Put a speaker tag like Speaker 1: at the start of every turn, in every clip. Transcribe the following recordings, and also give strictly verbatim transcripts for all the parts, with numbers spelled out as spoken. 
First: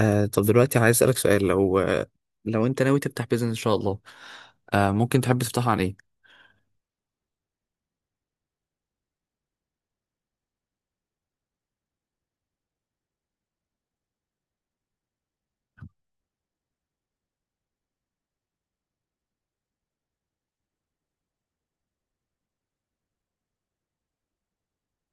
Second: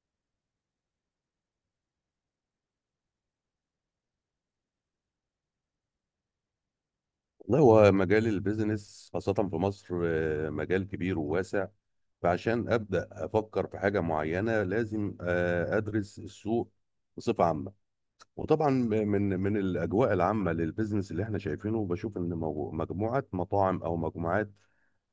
Speaker 1: آه طب دلوقتي عايز اسألك سؤال، لو لو انت ناوي تفتح بيزنس ان شاء الله. آه ممكن تحب تفتحه عن ايه؟
Speaker 2: والله هو مجال البيزنس خاصة في مصر، آه، مجال كبير وواسع. فعشان أبدأ أفكر في حاجة معينة لازم آه، أدرس السوق بصفة عامة. وطبعا من من الاجواء العامه للبيزنس اللي احنا شايفينه بشوف ان مو- مجموعه مطاعم او مجموعات،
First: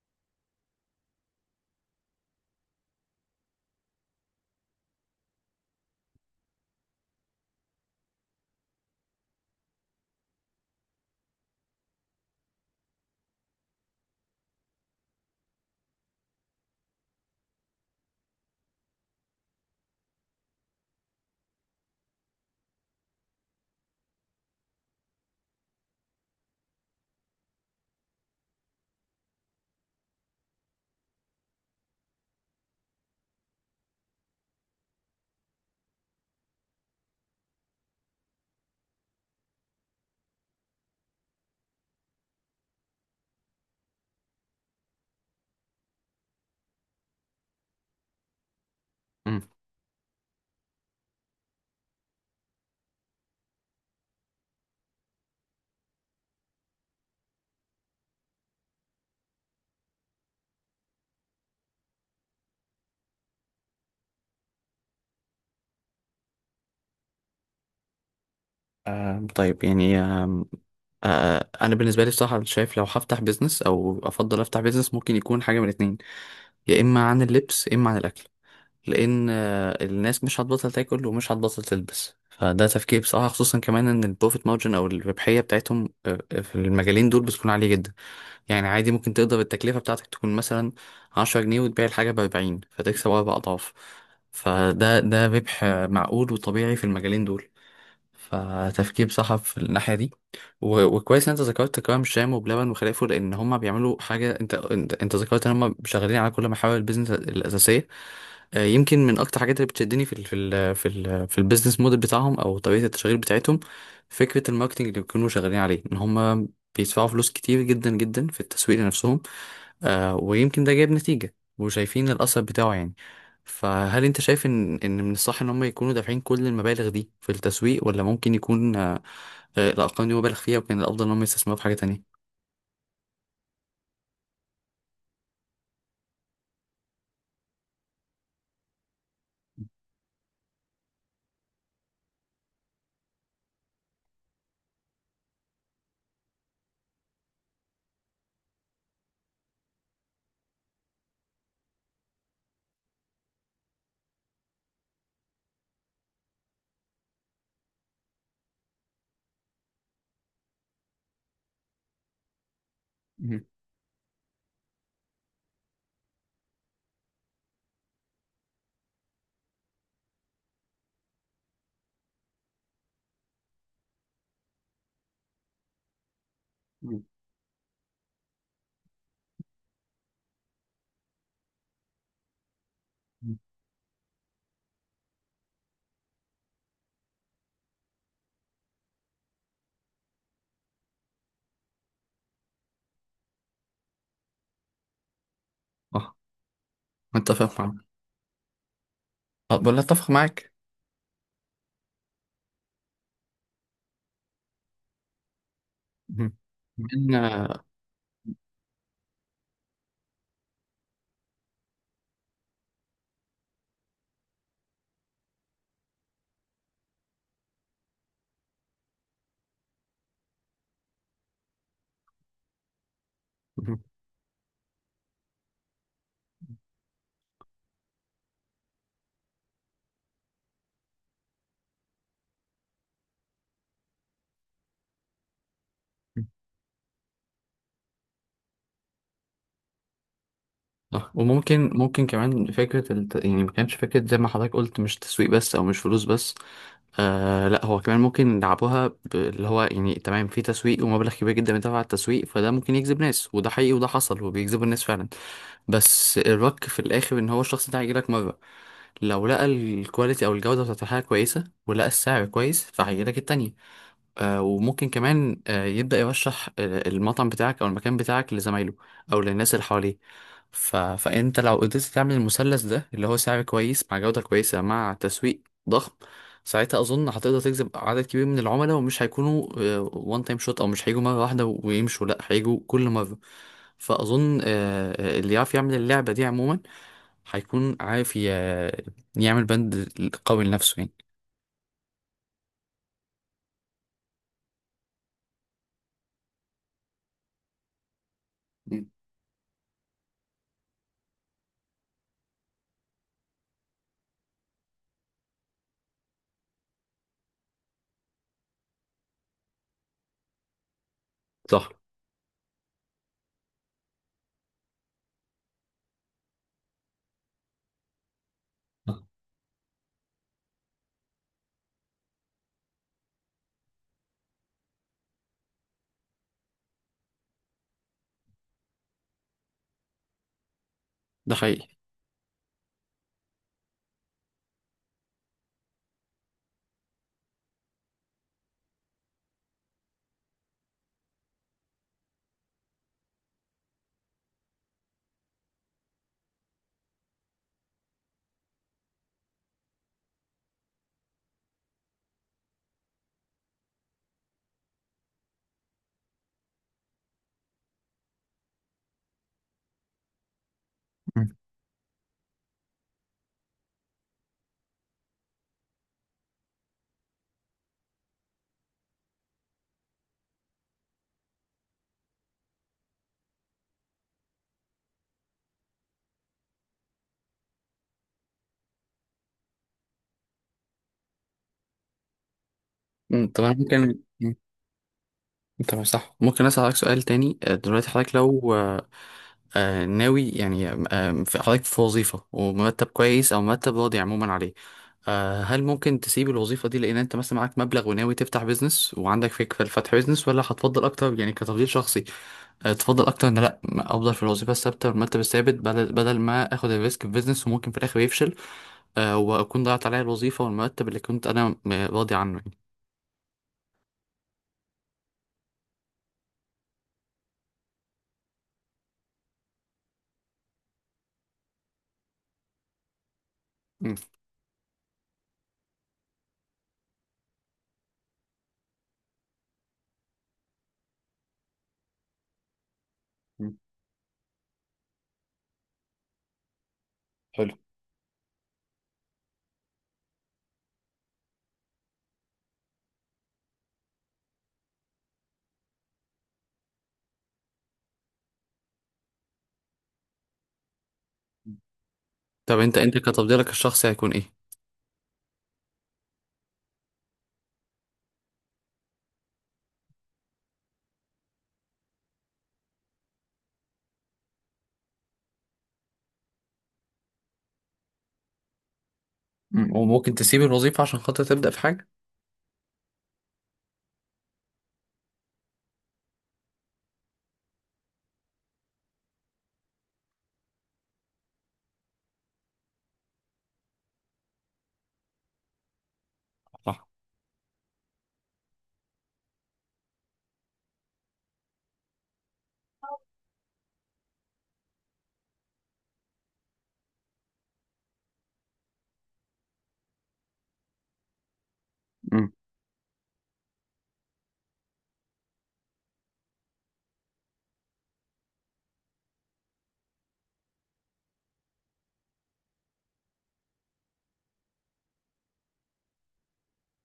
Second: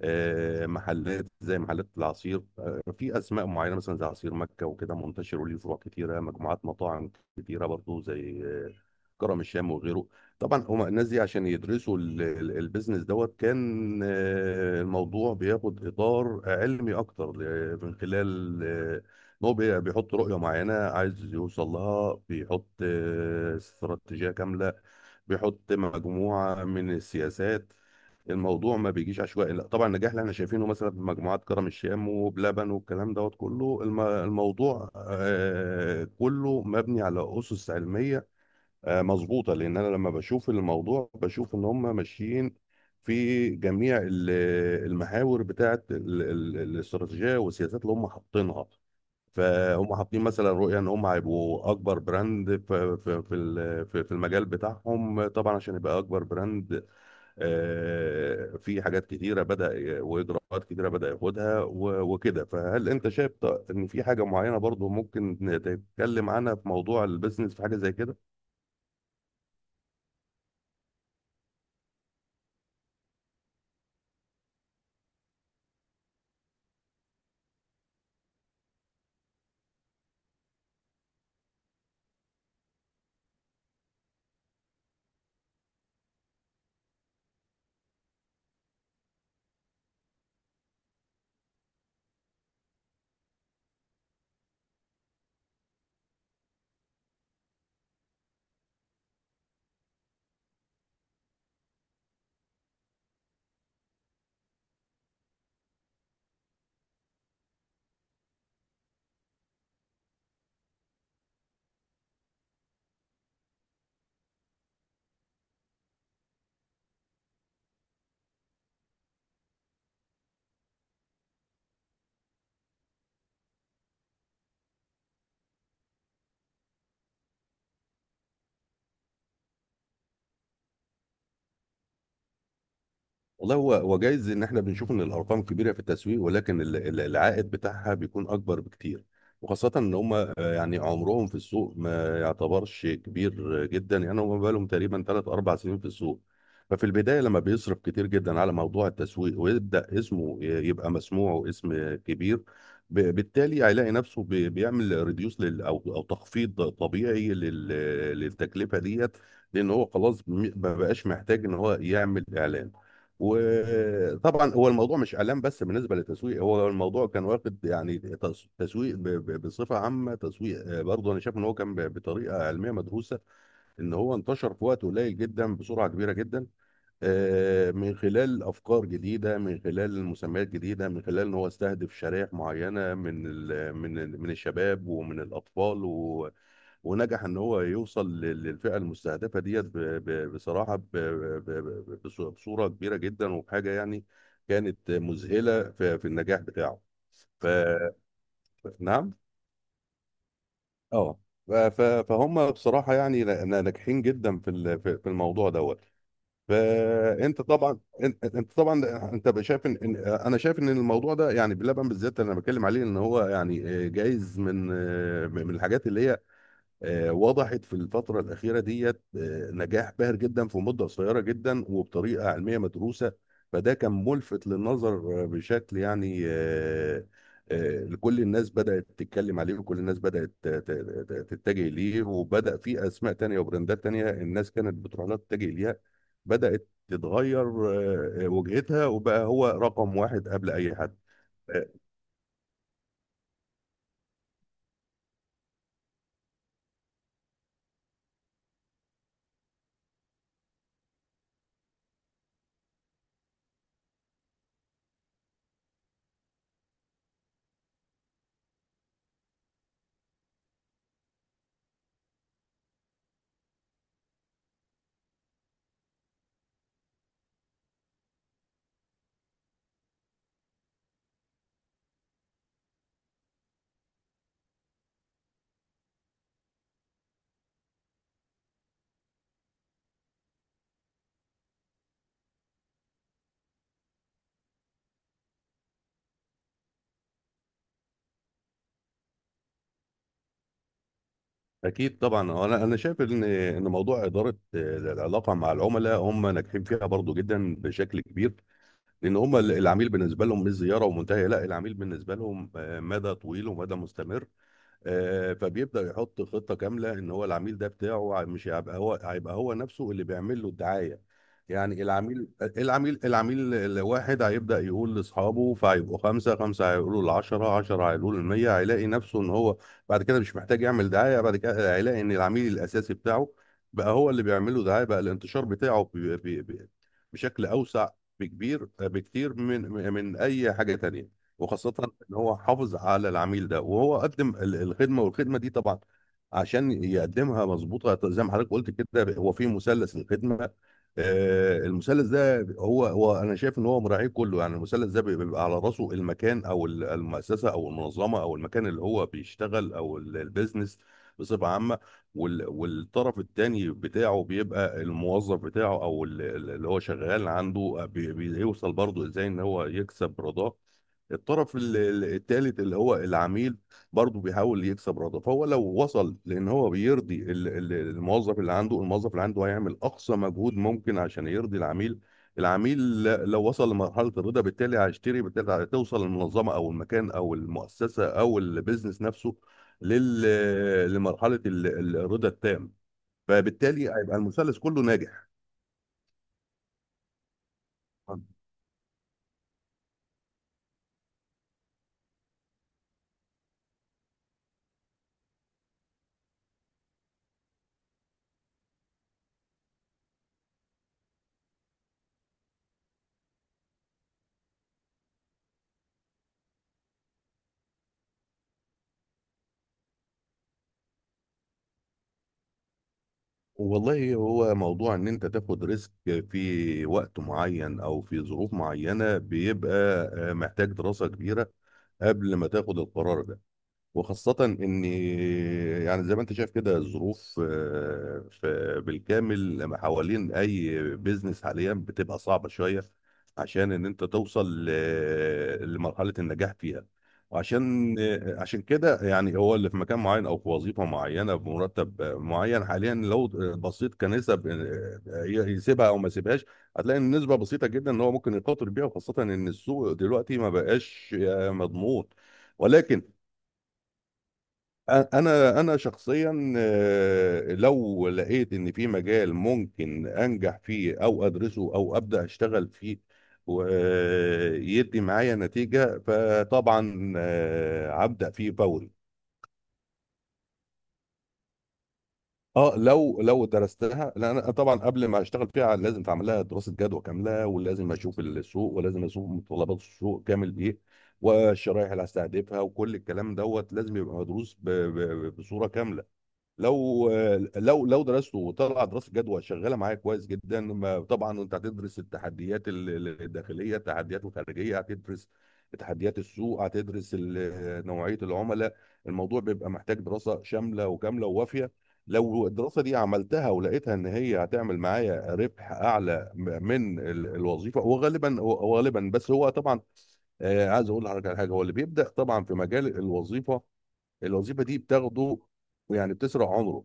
Speaker 2: آه، محلات زي محلات العصير، آه، في اسماء معينه مثلا زي عصير مكه وكده، منتشر وليه فروع كتيره. مجموعات مطاعم كتيره برضو زي آه، كرم الشام وغيره. طبعا هما الناس دي عشان يدرسوا ال- ال- البيزنس دوت كان، آه، الموضوع بياخد اطار علمي اكتر، آه، من خلال آه، هو بي- بيحط رؤية معينة عايز يوصل لها، بيحط آه، استراتيجية كاملة، بيحط مجموعة من السياسات. الموضوع ما بيجيش عشوائي، لا طبعا. النجاح اللي احنا شايفينه مثلا في مجموعات كرم الشام وبلبن والكلام دوت كله، الم- الموضوع آه، كله مبني على أسس علمية آه، مظبوطة. لأن أنا لما بشوف الموضوع بشوف إن هم ماشيين في جميع ال- المحاور بتاعت ال- ال- الاستراتيجية والسياسات اللي هم حاطينها.
Speaker 1: مم.
Speaker 2: فهم حاطين مثلا رؤية ان هم هيبقوا اكبر براند في في في ال- في في المجال بتاعهم. طبعا عشان يبقى اكبر براند، آه، في حاجات كتيرة بدأ ي- واجراءات كتيرة بدأ ياخدها و- وكده. فهل انت شايف ط- ان في حاجة معينة برضو ممكن نتكلم عنها في موضوع البيزنس، في حاجة زي كده؟
Speaker 1: آه طيب، يعني آه آه انا بالنسبه لي بصراحه شايف لو هفتح بيزنس او افضل افتح بيزنس ممكن يكون حاجه من الاتنين، يا اما عن اللبس يا اما عن الاكل، لان آه الناس مش هتبطل تاكل ومش هتبطل تلبس. فده تفكير بصراحه، خصوصا كمان ان البروفيت مارجن او الربحيه بتاعتهم آه، آه، في المجالين دول بتكون عاليه جدا. يعني عادي ممكن تقدر التكلفة بتاعتك تكون مثلا عشرة جنيه وتبيع الحاجة بأربعين فتكسب أربع أضعاف. فده ده ربح معقول وطبيعي في المجالين دول، فتفكير صح في الناحية دي. و- وكويس إن أنت ذكرت كرم شام وبلبن وخلافه، لأن هما بيعملوا حاجة. أنت أنت, انت ذكرت إن هما شغالين على كل محاور البيزنس الأساسية. آه، يمكن من اكتر حاجات اللي بتشدني في ال في ال في ال في البيزنس موديل بتاعهم او طريقه التشغيل بتاعتهم، فكره الماركتنج اللي بيكونوا شغالين عليه ان هم بيدفعوا فلوس كتير جدا جدا في التسويق لنفسهم. آه ويمكن ده جايب نتيجه وشايفين الاثر بتاعه يعني. فهل انت شايف ان ان من الصح ان هم يكونوا دافعين كل المبالغ دي في التسويق، ولا ممكن يكون آه آه، الارقام دي مبالغ فيها وكان الافضل ان هم يستثمروا في حاجه تانية؟
Speaker 2: والله هو هو جايز ان احنا بنشوف ان الارقام كبيره في التسويق، ولكن ال- ال- العائد بتاعها بيكون اكبر بكتير. وخاصه ان هم، آه، يعني عمرهم في السوق ما يعتبرش كبير جدا، يعني هم بقالهم تقريبا ثلاث أربعة سنين في السوق. ففي البدايه لما بيصرف كتير جدا على موضوع التسويق ويبدا اسمه ي- يبقى مسموع واسم كبير، ب- بالتالي هيلاقي نفسه بي- بيعمل ريديوس لل او او تخفيض طبيعي لل- للتكلفه ديت، لان هو خلاص م- ما بقاش محتاج ان هو يعمل اعلان.
Speaker 1: مم.
Speaker 2: وطبعا هو الموضوع مش اعلام بس بالنسبه للتسويق، هو الموضوع كان واخد يعني تس- تسويق ب- ب- بصفه عامه. تسويق آه، برضه انا شايف ان هو كان ب- بطريقه علميه مدروسه، ان هو انتشر في وقت قليل جدا بسرعه كبيره جدا،
Speaker 1: مم.
Speaker 2: آه، من خلال افكار جديده، من خلال مسميات جديده، من خلال ان هو استهدف شرائح معينه من
Speaker 1: مم.
Speaker 2: ال- من ال- من الشباب ومن الاطفال. ونجح ان هو يوصل لل- للفئه المستهدفه ديت ب- ب- بصراحه، ب- ب- ب- بص- بصوره كبيره جدا، وبحاجه يعني كانت مذهله في في
Speaker 1: اه،
Speaker 2: النجاح بتاعه. ف
Speaker 1: متفق معاك.
Speaker 2: نعم.
Speaker 1: آه، ولا اتفق معاك.
Speaker 2: اه. ف- ف- فهم بصراحه يعني نا- نا- ناجحين جدا في ال- في في الموضوع دوت.
Speaker 1: مم. إن،
Speaker 2: فانت
Speaker 1: آه،
Speaker 2: طبعا انت أنت طبعا انت بقى شايف ان إن- انا شايف ان الموضوع ده، يعني بلبن بالذات انا بتكلم عليه، ان هو يعني آه، جايز من آه، من الحاجات اللي هي آه، وضحت في الفترة الأخيرة ديت. آه، نجاح باهر جدا في مدة قصيرة جدا وبطريقة علمية مدروسة. فده
Speaker 1: مم.
Speaker 2: كان ملفت للنظر آه، بشكل يعني آه، آه، كل الناس بدأت تتكلم عليه وكل الناس بدأت ت- ت- ت- تتجه ليه. وبدأ في أسماء تانية وبراندات تانية الناس كانت بتروح لها، تتجه ليها، بدأت تتغير آه، آه، وجهتها، وبقى هو رقم واحد قبل أي حد.
Speaker 1: صح. وممكن، ممكن كمان فكرة الت... يعني ما كانش فكرة زي ما حضرتك قلت، مش تسويق بس أو مش فلوس بس. آه لا، هو كمان ممكن يلعبوها ب... اللي هو يعني تمام، في تسويق ومبلغ كبير جدا بيدفع على التسويق، فده ممكن يجذب ناس، وده حقيقي وده حصل وبيجذبوا الناس فعلا. بس الرك في الآخر إن هو الشخص ده هيجيلك مرة، لو لقى الكواليتي أو الجودة بتاعت الحاجة كويسة ولقى السعر كويس فهيجيلك التانية. آه، وممكن كمان آه، يبدأ يرشح آه، المطعم بتاعك أو المكان بتاعك لزمايله أو للناس اللي حواليه. ف... فأنت لو قدرت تعمل المثلث ده، اللي هو سعر كويس مع جودة كويسة مع تسويق ضخم، ساعتها أظن هتقدر تجذب عدد كبير من العملاء، ومش هيكونوا وان تايم شوت أو مش هيجوا مرة واحدة ويمشوا، لأ هيجوا كل مرة. فأظن آه، آه، اللي يعرف يعمل اللعبة دي عموما هيكون عارف ي... يعمل بند قوي لنفسه يعني.
Speaker 2: اكيد طبعا. هو انا انا شايف ان ان موضوع اداره آه، العلاقه مع العملاء هم ناجحين فيها برضو جدا بشكل كبير،
Speaker 1: مم.
Speaker 2: لان هم ال- العميل بالنسبه لهم مش زياره ومنتهيه، لا، العميل بالنسبه لهم آه، مدى طويل ومدى مستمر. آه، فبيبدأ يحط خطة كاملة ان هو العميل ده بتاعه مش هيبقى هو هيبقى هو نفسه اللي بيعمل له الدعاية.
Speaker 1: صح،
Speaker 2: يعني العميل العميل العميل الواحد هيبدأ يقول لأصحابه، فهيبقوا خمسة، خمسة هيقولوا لعشرة، عشرة هيقولوا للمية. هيلاقي نفسه ان هو بعد كده مش محتاج يعمل دعاية، بعد كده هيلاقي ان العميل الأساسي بتاعه بقى هو اللي بيعمل له دعاية، بقى الانتشار بتاعه بي- بي- بي- بشكل أوسع، بكبير بكتير من من أي حاجة تانية.
Speaker 1: ده حقيقي.
Speaker 2: وخاصة ان هو حافظ على العميل ده، وهو قدم ال- الخدمة. والخدمة دي طبعا عشان يقدمها مظبوطة زي ما حضرتك قلت كده، هو في مثلث الخدمة. آه، المثلث ده هو هو انا شايف ان هو مراعيه كله. يعني المثلث ده بيبقى على راسه المكان او ال- المؤسسة او المنظمة او المكان اللي هو بيشتغل او ال- البيزنس بصفة عامة. وال- والطرف التاني بتاعه بيبقى الموظف بتاعه او ال- اللي هو شغال عنده، بي- بيوصل برضه ازاي ان هو يكسب رضاه. الطرف ال- ال- التالت اللي هو العميل، برضه بيحاول يكسب رضا. فهو لو وصل لان هو بيرضي ال- ال- الموظف اللي عنده، الموظف اللي عنده هيعمل اقصى مجهود ممكن عشان يرضي العميل. العميل ل- لو وصل لمرحلة الرضا بالتالي هيشتري، بالتالي هتوصل المنظمة او المكان او المؤسسة او البيزنس نفسه لل- لمرحلة ال- ال- الرضا التام.
Speaker 1: مم، طب انا
Speaker 2: فبالتالي
Speaker 1: ممكن
Speaker 2: هيبقى
Speaker 1: مم،
Speaker 2: المثلث كله ناجح.
Speaker 1: طب صح، ممكن اسالك سؤال تاني؟ آه، دلوقتي حضرتك لو آه، آه، ناوي يعني آه، في- حضرتك في وظيفه ومرتب كويس او مرتب راضي عموما عليه، آه، هل ممكن تسيب الوظيفه دي لان انت مثلا معاك مبلغ وناوي تفتح بيزنس وعندك فكره لفتح بيزنس، ولا هتفضل اكتر؟ يعني كتفضيل شخصي، آه، تفضل اكتر ان لا، ما افضل في الوظيفه الثابته والمرتب الثابت، بدل بدل ما اخد الريسك في بيزنس وممكن في الاخر يفشل، آه، واكون ضيعت عليا الوظيفه والمرتب اللي كنت انا م- راضي عنه يعني.
Speaker 2: والله هو موضوع ان انت تاخد ريسك في وقت معين او في ظروف معينة بيبقى آه، محتاج دراسة كبيرة قبل ما تاخد القرار ده.
Speaker 1: مم.
Speaker 2: وخاصة إن، يعني زي ما أنت شايف كده الظروف آه، في بالكامل ما حوالين أي بيزنس حاليا بتبقى صعبة شوية عشان إن أنت توصل ل- لمرحلة النجاح فيها. وعشان آه، عشان كده، يعني هو اللي في مكان معين أو في وظيفة معينة بمرتب معين حاليا، لو بصيت كنسب آه، يسيبها أو ما يسيبهاش، هتلاقي إن النسبة بسيطة جدا إن هو ممكن يخاطر بيها، وخاصة إن السوق دلوقتي ما بقاش آه، مضمون.
Speaker 1: طب انت انت
Speaker 2: ولكن
Speaker 1: كتفضيلك الشخصي هيكون ايه؟
Speaker 2: انا انا شخصيا، آه، لو لقيت ان في مجال ممكن انجح فيه او ادرسه او ابدا اشتغل فيه ويدي معايا نتيجه، فطبعا آه، هبدا فيه فوري.
Speaker 1: مم. وممكن تسيب الوظيفة عشان خاطر تبدأ في حاجة؟
Speaker 2: اه، لو لو درستها، لان انا طبعا قبل ما اشتغل فيها لازم تعمل لها دراسه جدوى كامله، ولازم اشوف السوق، ولازم اشوف متطلبات السوق كامل ايه، والشرائح اللي هستهدفها وكل الكلام دوت لازم يبقى مدروس ب- ب- بصوره كامله.
Speaker 1: صح.
Speaker 2: لو لو لو درسته وطلع دراسه جدوى شغاله معايا كويس جدا، ما- طبعا انت هتدرس التحديات ال- ال- الداخليه، التحديات الخارجيه، هتدرس تحديات السوق، هتدرس ال- نوعيه العملاء. الموضوع بيبقى محتاج دراسه شامله وكامله ووافيه.
Speaker 1: مم.
Speaker 2: لو الدراسه دي عملتها ولقيتها ان هي هتعمل معايا ربح اعلى م- من ال- الوظيفه، وغالبا، وغالبا بس هو طبعا آه، عايز اقول لحضرتك على حاجه. هو اللي بيبدا طبعا في مجال الوظيفه، الوظيفه دي بتاخده، يعني بتسرع عمره،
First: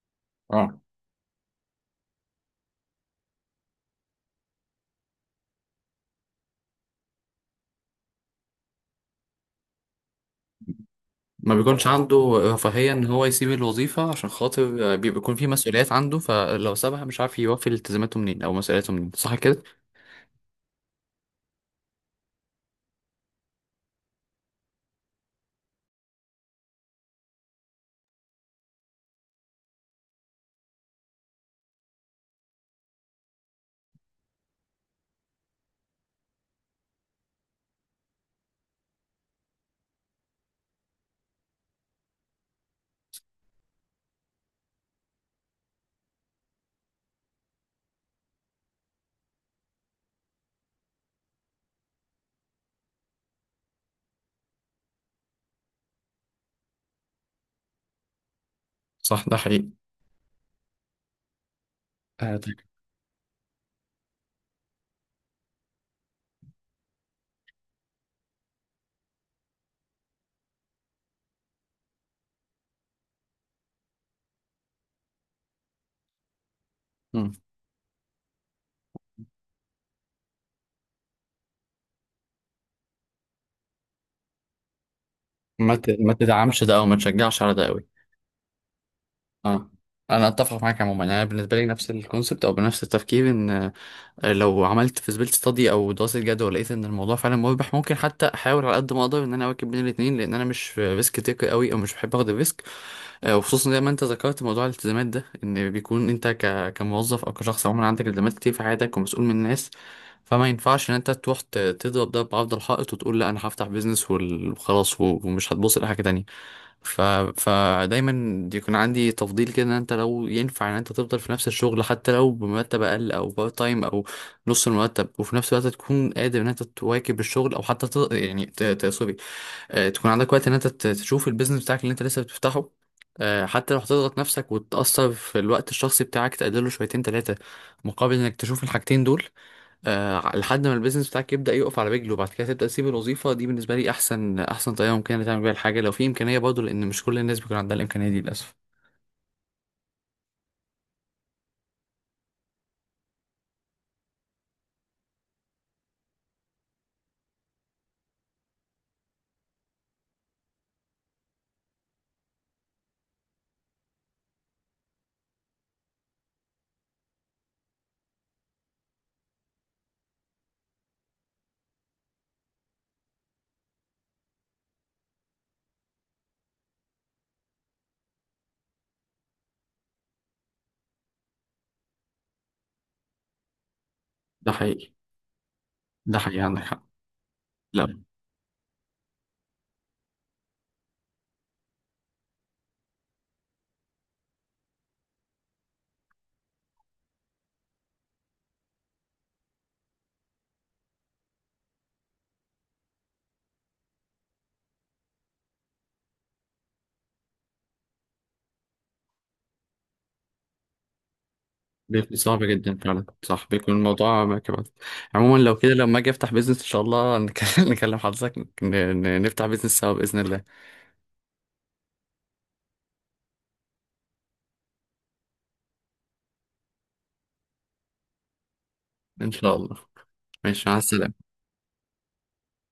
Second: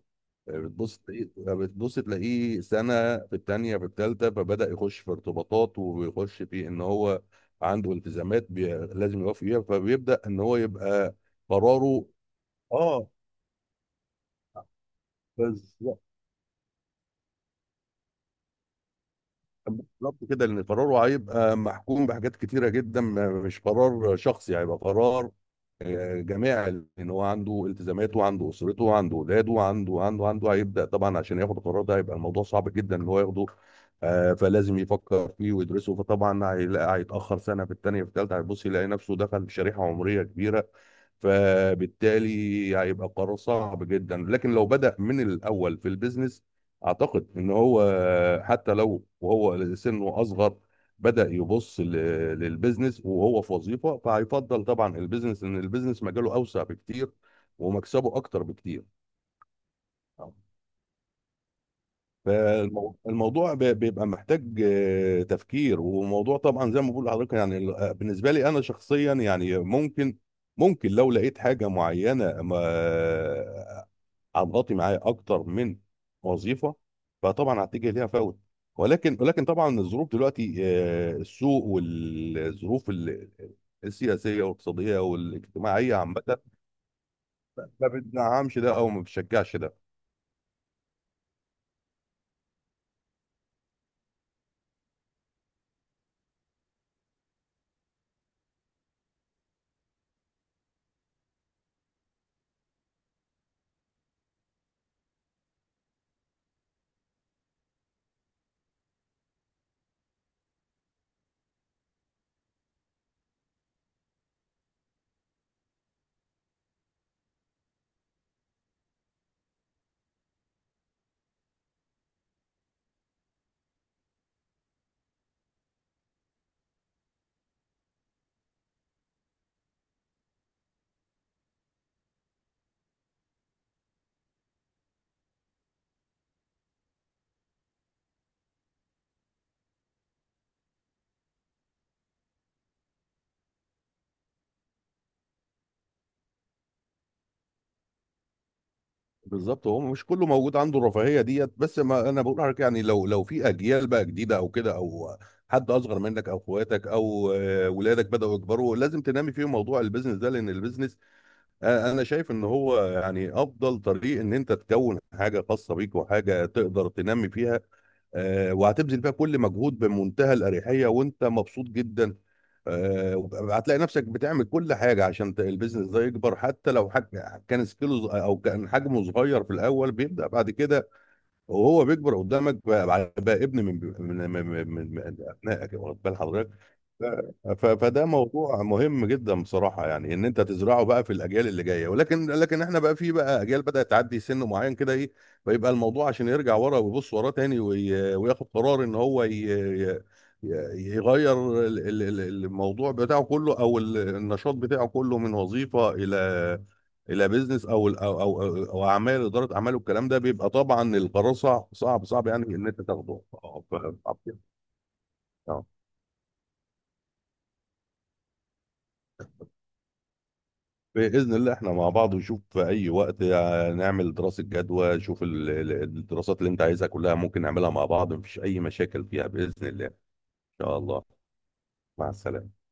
Speaker 2: آه،
Speaker 1: اه،
Speaker 2: بتبص تلاقيه آه، بتبص تلاقيه سنه في الثانيه في الثالثه، فبدا يخش في ارتباطات، ويخش في ان هو عنده التزامات بي... لازم يوفي فيها. فبيبدا ان هو يبقى
Speaker 1: ما بيكونش
Speaker 2: قراره،
Speaker 1: عنده رفاهية ان
Speaker 2: اه،
Speaker 1: هو يسيب الوظيفة، عشان خاطر بي- بيكون في مسؤوليات
Speaker 2: بالظبط،
Speaker 1: عنده، فلو سابها مش عارف يوفي التزاماته منين او مسؤولياته منين، صح كده؟
Speaker 2: بالظبط كده، لان قراره هيبقى محكوم بحاجات كتيره جدا، ما- مش قرار شخصي، هيبقى قرار آه، جماعي، لان هو عنده التزاماته وعنده اسرته وعنده اولاده وعنده وعنده وعنده هيبدا طبعا. عشان ياخد القرار ده هيبقى الموضوع صعب جدا ان هو ياخده، آه، فلازم يفكر فيه ويدرسه. فطبعا هيلاقي هيتاخر سنه في الثانيه في الثالثه، هيبص يلاقي نفسه دخل في شريحه عمريه كبيره، فبالتالي هيبقى قرار صعب جدا. لكن لو بدأ من الأول في البيزنس، أعتقد إن هو حتى لو وهو سنه أصغر بدأ يبص ل- للبيزنس وهو في وظيفة، فهيفضل طبعا البيزنس، إن البيزنس مجاله أوسع بكتير ومكسبه أكتر بكتير.
Speaker 1: صح، ده حقيقي. آه طيب.
Speaker 2: فالموضوع بيبقى محتاج آه، تفكير. وموضوع طبعا زي ما بقول لحضرتك يعني ال- آه، بالنسبة لي أنا شخصيا يعني ممكن، ممكن لو لقيت حاجة معينة ما هتغطي معايا اكتر من وظيفه،
Speaker 1: مم.
Speaker 2: فطبعا هتجي ليها فوت. ولكن ولكن طبعا الظروف دلوقتي، آه، السوق والظروف ال- السياسيه والاقتصاديه
Speaker 1: ما
Speaker 2: والاجتماعيه
Speaker 1: ت- ما
Speaker 2: عامه
Speaker 1: تدعمش ده او ما تشجعش على ده قوي.
Speaker 2: ما بتدعمش ده او ما بتشجعش
Speaker 1: اه،
Speaker 2: ده.
Speaker 1: انا اتفق معاك عموما. انا بالنسبه لي نفس الكونسبت او بنفس التفكير، ان لو عملت فيزبيلتي ستادي او دراسه جدوى، ولقيت ان الموضوع فعلا مربح، ممكن حتى احاول على قد ما اقدر ان انا اواكب بين الاثنين، لان انا مش ريسك تيكر قوي او مش بحب اخد الريسك. آه، وخصوصا زي ما انت ذكرت موضوع الالتزامات ده، ان بيكون انت ك... كموظف او كشخص عموما عندك التزامات كتير في حياتك ومسؤول من الناس، فما ينفعش ان انت تروح ت- تضرب ده بعرض الحائط وتقول لا انا هفتح بيزنس وال- وخلاص و- ومش هتبص لحاجه تانية. ف... فدايما يكون عندي تفضيل كده، ان انت لو ينفع ان انت تفضل في نفس الشغل حتى لو بمرتب اقل او بارت تايم او نص المرتب، وفي نفس الوقت تكون قادر ان انت تواكب الشغل، او حتى ت... يعني ت... ت... سوري آه، تكون عندك وقت ان انت ت- تشوف البيزنس بتاعك اللي انت لسه بتفتحه، آه، حتى لو هتضغط نفسك وتأثر في الوقت الشخصي بتاعك تقلله شويتين تلاتة، مقابل انك تشوف الحاجتين دول، آه لحد ما البيزنس بتاعك يبدأ يقف على رجله وبعد كده تبدأ تسيب الوظيفة دي. بالنسبة لي أحسن أحسن طريقة ممكنة تعمل بيها الحاجة، لو في إمكانية برضه، لأن مش كل الناس بيكون عندها الإمكانية دي للأسف.
Speaker 2: بالظبط. هو مش كله موجود عنده الرفاهيه ديت، بس ما انا بقول لك يعني، لو لو في اجيال بقى جديده او كده، او حد اصغر منك او اخواتك او آه، ولادك بداوا يكبروا، لازم تنامي فيهم موضوع البيزنس ده. لان البيزنس، انا أنا شايف ان هو يعني افضل طريق، ان انت تكون حاجه خاصه بيك وحاجه تقدر تنمي فيها. آه، وهتبذل فيها كل مجهود بمنتهى الاريحيه وانت مبسوط جدا. آه، هتلاقي نفسك بتعمل كل حاجه عشان ت- البيزنس ده يكبر. حتى لو حج... كان سكيله ص- او كان حجمه صغير في الاول، بيبدا بعد كده وهو بيكبر قدامك، بقى بقى ابن من من من
Speaker 1: ده
Speaker 2: من من
Speaker 1: حقيقي.
Speaker 2: من ابنائك، واخد بال
Speaker 1: ده حقيقي،
Speaker 2: حضرتك.
Speaker 1: عندك حق.
Speaker 2: ف-
Speaker 1: لا،
Speaker 2: فده موضوع مهم جدا بصراحه، يعني ان انت تزرعه بقى في الاجيال اللي جايه. ولكن لكن احنا بقى في بقى اجيال بدات تعدي سن معين كده ايه، فيبقى الموضوع عشان يرجع ورا ويبص وراه تاني وي- وياخد قرار ان هو ي- ي- يغير ال- ال- ال- الموضوع بتاعه كله او ال- النشاط بتاعه كله من وظيفه الى، الى بيزنس او ال- او او او أو اعمال اداره اعمال والكلام ده. بيبقى طبعا القرار صعب صعب
Speaker 1: بيكون
Speaker 2: صعب،
Speaker 1: صعب
Speaker 2: يعني ان
Speaker 1: جدا
Speaker 2: انت
Speaker 1: فعلا.
Speaker 2: تاخده،
Speaker 1: صح،
Speaker 2: آه،
Speaker 1: بيكون
Speaker 2: ف-
Speaker 1: الموضوع ما كمان. عموما لو
Speaker 2: آه.
Speaker 1: كده، لما أجي أفتح بيزنس إن شاء الله نكلم نكلم حضرتك. ن- ن- نفتح بيزنس سوا بإذن الله.
Speaker 2: بإذن الله احنا مع بعض، وشوف في أي وقت آه، نعمل دراسة جدوى. شوف ال- ال- الدراسات اللي أنت عايزها كلها ممكن نعملها مع بعض، مفيش أي مشاكل فيها
Speaker 1: إن شاء
Speaker 2: بإذن
Speaker 1: الله،
Speaker 2: الله. إن
Speaker 1: ماشي، مع
Speaker 2: شاء الله.
Speaker 1: السلامة.
Speaker 2: مع السلامة.